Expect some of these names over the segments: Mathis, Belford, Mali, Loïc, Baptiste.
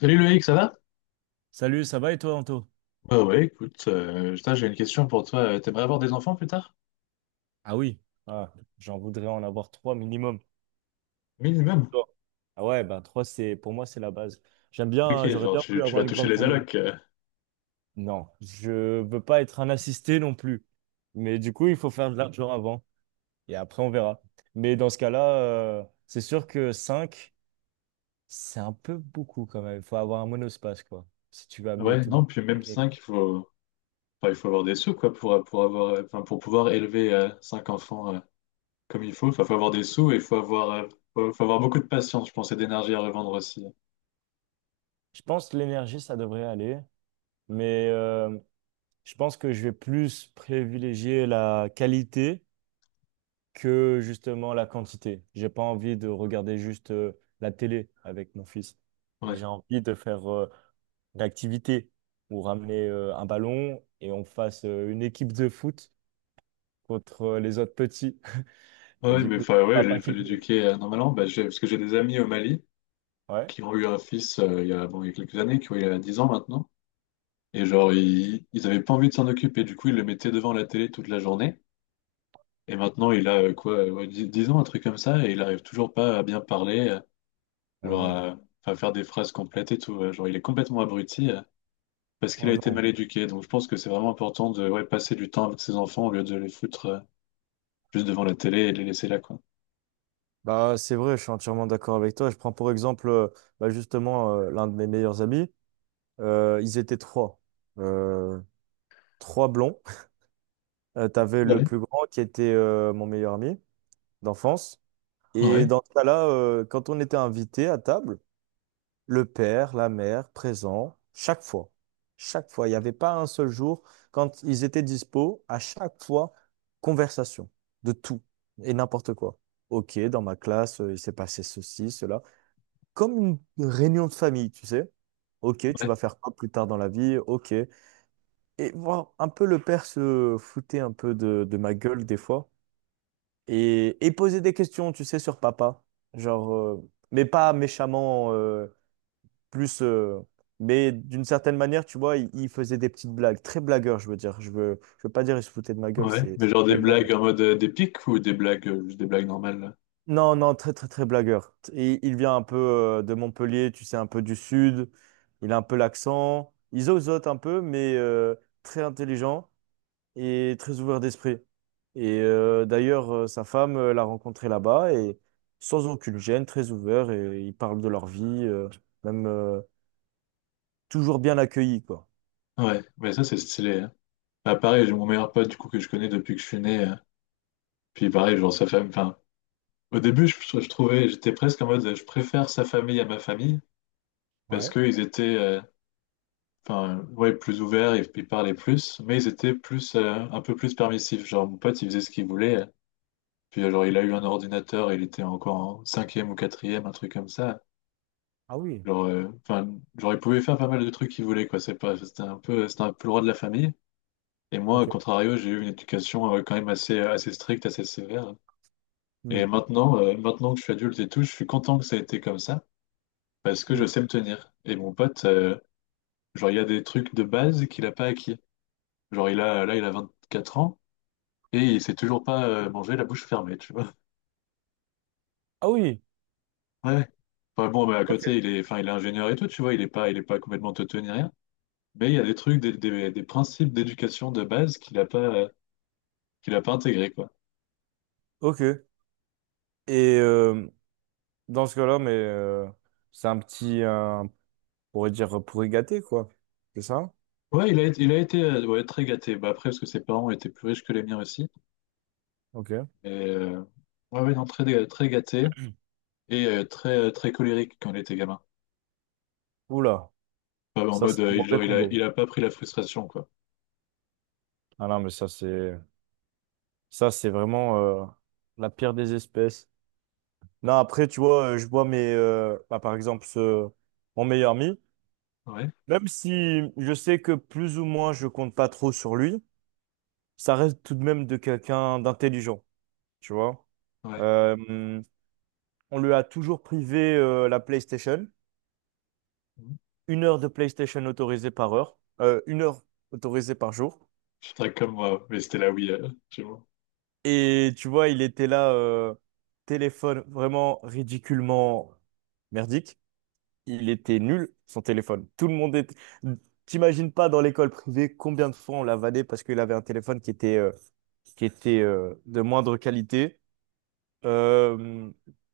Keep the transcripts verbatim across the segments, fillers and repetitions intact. Salut Loïc, ça va? Salut, ça va et toi, Anto? Ouais, ouais, écoute, euh, putain, j'ai une question pour toi. Euh, T'aimerais avoir des enfants plus tard? Ah oui, ah, j'en voudrais en avoir trois minimum. Minimum. Toi? Ah ouais, bah trois, c'est pour moi, c'est la base. J'aime Ok, bien, j'aurais genre bien tu, voulu tu avoir vas une toucher grande les famille. allocs. Euh. Non, je veux pas être un assisté non plus. Mais du coup, il faut faire de l'argent avant. Et après, on verra. Mais dans ce cas-là, euh, c'est sûr que cinq, c'est un peu beaucoup quand même. Il faut avoir un monospace, quoi. Si tu veux amener Ouais, tout le monde. non, puis même Technique. cinq, il faut, enfin, il faut avoir des sous, quoi, pour, pour avoir, euh, enfin, pour pouvoir élever euh, cinq enfants euh, comme il faut. Enfin, faut avoir des sous et il faut avoir, euh, faut, faut avoir beaucoup de patience, je pense, et d'énergie à revendre aussi. Je pense que l'énergie, ça devrait aller. Mais euh, je pense que je vais plus privilégier la qualité que justement la quantité. J'ai pas envie de regarder juste euh, la télé avec mon fils. Et Ouais, j'ai envie de faire euh, une activité ou ramener euh, un ballon et on fasse euh, une équipe de foot contre euh, les autres petits. ouais, Et ouais, du mais coup, il y enfin, a ouais, il papa faut qui joue. l'éduquer euh, normalement. Bah, j'ai- parce que j'ai des amis au Mali Ouais. qui ont eu un fils euh, il y a, bon, il y a quelques années, qui ont eu euh, dix ans maintenant. Et genre, ils, ils avaient pas envie de s'en occuper. Du coup, ils le mettaient devant la télé toute la journée. Et maintenant, il a euh, quoi, euh, ouais, dix- 10 ans, un truc comme ça, et il arrive toujours pas à bien parler, euh, Oh genre non. à, à faire des phrases complètes et tout. euh, Genre, il est complètement abruti euh, parce qu'il Oh a été mal non. éduqué. Donc, je pense que c'est vraiment important de ouais, passer du temps avec ses enfants au lieu de les foutre euh, juste devant la télé et les laisser là, quoi. Bah, c'est vrai, je suis entièrement d'accord avec toi. Je prends pour exemple euh, bah, justement euh, l'un de mes meilleurs amis. Euh, ils étaient trois. Euh, Trois blonds. Euh, t'avais le Ouais. plus grand qui était euh, mon meilleur ami d'enfance. Et Ouais, dans ce cas-là, euh, quand on était invité à table, le père, la mère, présent, chaque fois. Chaque fois. Il n'y avait pas un seul jour. Quand ils étaient dispo, à chaque fois, conversation de tout et n'importe quoi. Ok, dans ma classe, euh, il s'est passé ceci, cela. Comme une réunion de famille, tu sais. Ok, tu ouais, vas faire quoi plus tard dans la vie? Ok. Et voir un peu le père se foutait un peu de de ma gueule des fois et, et poser des questions, tu sais, sur papa. Genre, euh, mais pas méchamment, euh, plus. Euh, mais d'une certaine manière, tu vois, il, il faisait des petites blagues. Très blagueur, je veux dire. Je veux, je veux pas dire il se foutait de ma gueule, ouais. c'est. Mais c'est genre pas des exagéré. blagues en mode euh, des pics ou des blagues, euh, juste des blagues normales là. Non, non, très, très, très blagueur. Et il vient un peu euh, de Montpellier, tu sais, un peu du sud. Il a un peu l'accent. Il zozote un peu, mais euh, très intelligent. Et très ouvert d'esprit. Et euh, d'ailleurs, euh, sa femme euh, l'a rencontré là-bas et sans aucune gêne, très ouvert et ils parlent de leur vie, euh, même euh, toujours bien accueillis, quoi. Ouais, mais ça, c'est stylé, hein. Bah, pareil, j'ai mon meilleur pote, du coup, que je connais depuis que je suis né. Euh, Puis pareil, genre sa famille. Enfin, au début, je, je trouvais, j'étais presque en mode, euh, je préfère sa famille à ma famille parce Ouais. qu'ils étaient, euh, enfin, ouais, plus ouverts, ils, ils parlaient plus, mais ils étaient plus, euh, un peu plus permissifs. Genre mon pote, il faisait ce qu'il voulait. Euh. Puis euh, genre, il a eu un ordinateur, il était encore en cinquième ou quatrième, un truc comme ça. Ah oui. Genre, euh, enfin, genre, il pouvait faire pas mal de trucs qu'il voulait, quoi. C'est pas, c'était un peu, c'était un peu le roi de la famille. Et moi, au Ok. contrario, j'ai eu une éducation euh, quand même assez, euh, assez stricte, assez sévère. Et Mm. maintenant, euh, maintenant que je suis adulte et tout, je suis content que ça ait été comme ça, parce que Hmm. je sais me tenir. Et mon pote, euh, genre, il y a des trucs de base qu'il a pas acquis. Genre, il a, là, il a vingt-quatre ans et il sait toujours pas euh, manger la bouche fermée, tu vois. Ah oui. Ouais. Enfin, bon, mais à Ok. côté, il est, enfin, il est ingénieur et tout, tu vois, il est pas, il est pas complètement teuté ni rien. Mais il y a des trucs, des, des, des principes d'éducation de base qu'il a pas, euh, qu'il a pas intégré, quoi. Ok. Et euh, dans ce cas-là, mais euh, c'est un petit, un- on pourrait dire pourri gâté, quoi. C'est ça? Ouais, il a, été- il a été euh, ouais, très gâté. Bah, après, parce que ses parents étaient plus riches que les miens aussi. Ok. Et, euh, ouais, ouais, non, très, très gâté. Et euh, très, euh, très colérique quand il était gamin. Oula, Enfin, en ça mode, c'est un euh, mauvais genre, il a, combo. il a pas pris la frustration, quoi. Ah non, mais ça c'est, ça c'est vraiment euh, la pire des espèces. Non, après, tu vois, euh, je vois mes, euh, bah, par exemple, ce, mon meilleur ami. Ouais, Même si je sais que plus ou moins je compte pas trop sur lui, ça reste tout de même de quelqu'un d'intelligent, tu vois. ouais. Euh, on lui a toujours privé euh, la PlayStation, Mhm. une heure de PlayStation autorisée par heure, euh, une heure autorisée par jour. Je serais comme moi, mais c'était la Wii, euh, chez moi. Et tu vois, il était là, euh, téléphone vraiment ridiculement merdique. Il était nul, son téléphone. Tout le monde était... T'imagines pas dans l'école privée combien de fois on l'a vanné parce qu'il avait un téléphone qui était, euh, qui était euh, de moindre qualité. Euh,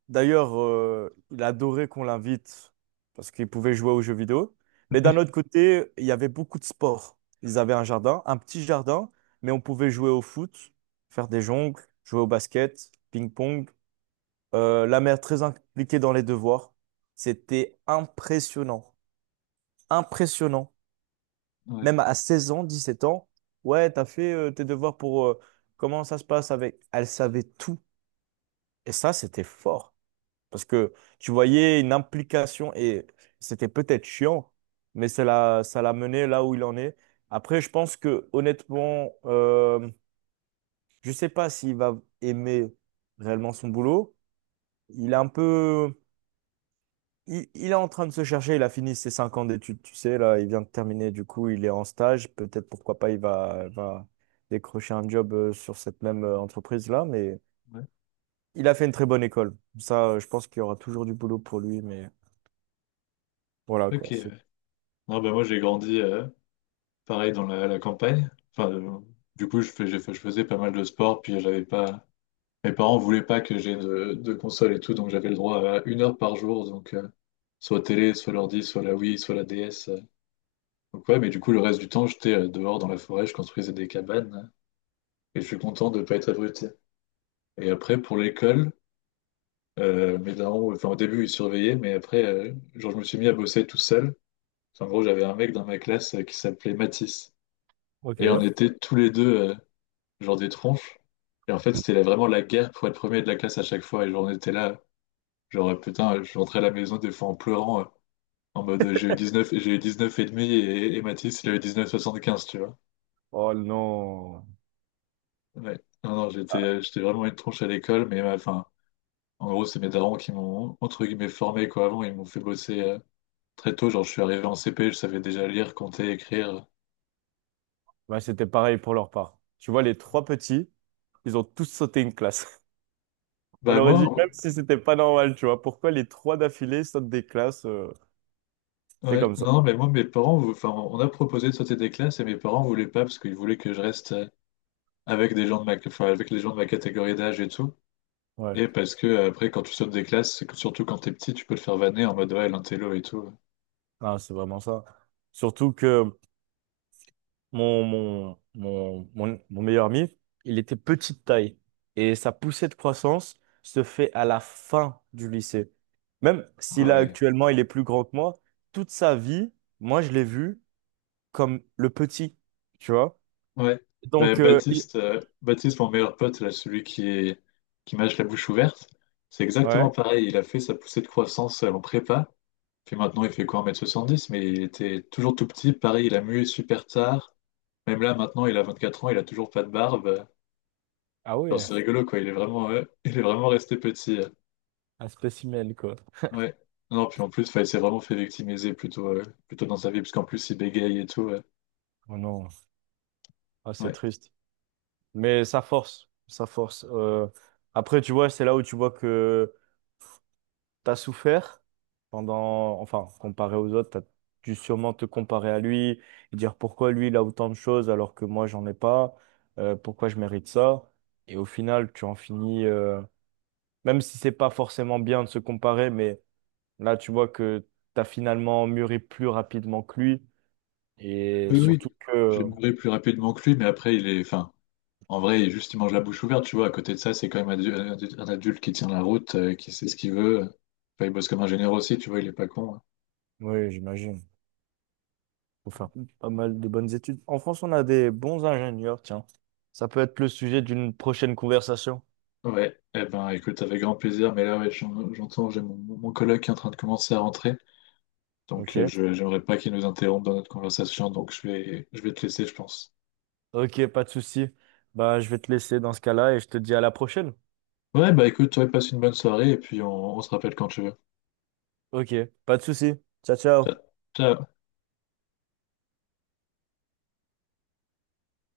D'ailleurs, euh, il adorait qu'on l'invite parce qu'il pouvait jouer aux jeux vidéo. Mais d'un autre côté, il y avait beaucoup de sports. Ils avaient un jardin, un petit jardin, mais on pouvait jouer au foot, faire des jongles, jouer au basket, ping-pong. Euh, la mère très impliquée dans les devoirs. C'était impressionnant impressionnant. Ouais, Même à seize ans, dix sept ans, ouais, t'as fait euh, tes devoirs pour euh, comment ça se passe avec. Elle savait tout. Et ça, c'était fort. Parce que tu voyais une implication et c'était peut-être chiant, mais ça l'a, ça l'a mené là où il en est. Après, je pense que honnêtement, euh, je sais pas s'il va aimer réellement son boulot. Il est un peu Il, il est en train de se chercher, il a fini ses cinq ans d'études, tu sais, là, il vient de terminer, du coup, il est en stage. Peut-être, pourquoi pas, il va, va décrocher un job euh, sur cette même euh, entreprise-là, mais ouais. il a fait une très bonne école. Ça, euh, je pense qu'il y aura toujours du boulot pour lui, mais voilà, Ok, quoi. ouais. c'est- Non, bah, moi, j'ai grandi, euh, pareil, dans la, la campagne. Enfin, euh, du coup, je fais, j'ai fait- je faisais pas mal de sport, puis j'avais pas... Mes parents voulaient pas que j'ai de, de console et tout, donc j'avais le droit à une heure par jour, donc... euh, Soit télé, soit l'ordi, soit la Wii, soit la D S. Euh. Donc ouais, mais du coup, le reste du temps, j'étais euh, dehors dans la forêt, je construisais des cabanes, euh, et je suis content de pas être abruti. Et après, pour l'école, euh, mes darons, enfin, au début, ils surveillaient, mais après, euh, genre, je me suis mis à bosser tout seul. Enfin, en gros, j'avais un mec dans ma classe euh, qui s'appelait Mathis. Ok. Et on était tous les deux, euh, genre, des tronches. Et en fait, c'était la- vraiment la guerre pour être premier de la classe à chaque fois. Et genre, on était là, genre, euh, putain, je rentrais à la maison des fois en pleurant, euh, en mode, euh, j'ai eu dix neuf j'ai eu dix neuf et demi et, et Mathis, il a eu dix neuf soixante quinze, tu vois. Oh non. Ouais. Non, non, j'étais, Ah, euh, j'étais vraiment une tronche à l'école, mais euh, enfin, en gros, c'est mes darons qui m'ont, entre guillemets, formé, quoi. Avant, ils m'ont fait bosser. euh, Très tôt, genre, je suis arrivé en C P, je savais déjà lire, compter, écrire. bah, c'était pareil pour leur part. Tu vois, les trois petits, ils ont tous sauté une classe. On Bah, aurait moi, dit, même si c'était pas normal, tu vois, pourquoi les trois d'affilée sautent des classes, euh, c'est ouais, comme ça. non, mais moi, mes parents, vou- enfin, on a proposé de sauter des classes et mes parents voulaient pas parce qu'ils voulaient que je reste euh, avec des gens de ma, enfin, avec les gens de ma catégorie d'âge et tout. Ouais. Et parce que, euh, après, quand tu sautes des classes, c'est que- surtout quand t'es petit, tu peux te faire vanner en mode, ouais, l'intello et tout. Ah, c'est vraiment ça. Surtout que mon, mon, mon, mon, mon meilleur ami, il était petite taille. Et sa poussée de croissance se fait à la fin du lycée. Même Ah si là, ouais. actuellement, il est plus grand que moi, toute sa vie, moi, je l'ai vu comme le petit, tu vois? Ouais. Bah, Donc, euh, il... Baptiste, euh, Baptiste, mon meilleur pote, là, celui qui est, qui mâche la bouche ouverte, c'est exactement Ouais. pareil. Il a fait sa poussée de croissance euh, en prépa. Puis maintenant, il fait quoi, un mètre soixante-dix. Mais il était toujours tout petit. Pareil, il a mué super tard. Même là, maintenant, il a vingt-quatre ans, il a toujours pas de barbe. Ah Genre, ouais, c'est rigolo, quoi. Il est vraiment, euh, il est vraiment resté petit. Euh. un spécimen, quoi. Ouais. Non, puis en plus, 'fin, il s'est vraiment fait victimiser plutôt, euh, plutôt dans sa vie, parce qu'en plus, il bégaye et tout. Euh. Oh non, ah, c'est Ouais. triste. Mais ça force, ça force. Euh, Après, tu vois, c'est là où tu vois que t'as souffert pendant, enfin, comparé aux autres, t'as dû sûrement te comparer à lui, et dire pourquoi lui il a autant de choses alors que moi j'en ai pas, euh, pourquoi je mérite ça. Et au final, tu en finis, euh, même si c'est pas forcément bien de se comparer, mais là tu vois que t'as finalement mûri plus rapidement que lui. Et Oui, oui. surtout J'ai que, mouru plus rapidement que lui, mais après, il est. Enfin, en vrai, il- juste, il mange la bouche ouverte, tu vois. À côté de ça, c'est quand même adu- un adu- un adulte qui tient la route, euh, qui sait ce qu'il veut. Enfin, il bosse comme ingénieur aussi, tu vois, il est pas con, hein. oui, j'imagine, faut faire pas mal de bonnes études. En France, on a des bons ingénieurs, tiens. Ça peut être le sujet d'une prochaine conversation. Ouais, eh ben écoute, avec grand plaisir, mais là ouais, j'en- j'entends, j'ai mon, mon coloc qui est en train de commencer à rentrer, donc euh, Ok. je j'aimerais pas qu'il nous interrompe dans notre conversation, donc je vais je vais te laisser, je pense. Ok, pas de souci. Bah, je vais te laisser dans ce cas-là et je te dis à la prochaine. Ouais, bah écoute, ouais, passe une bonne soirée et puis on, on se rappelle quand tu veux. Ok, pas de souci. Ciao, ciao. Ciao. Ciao.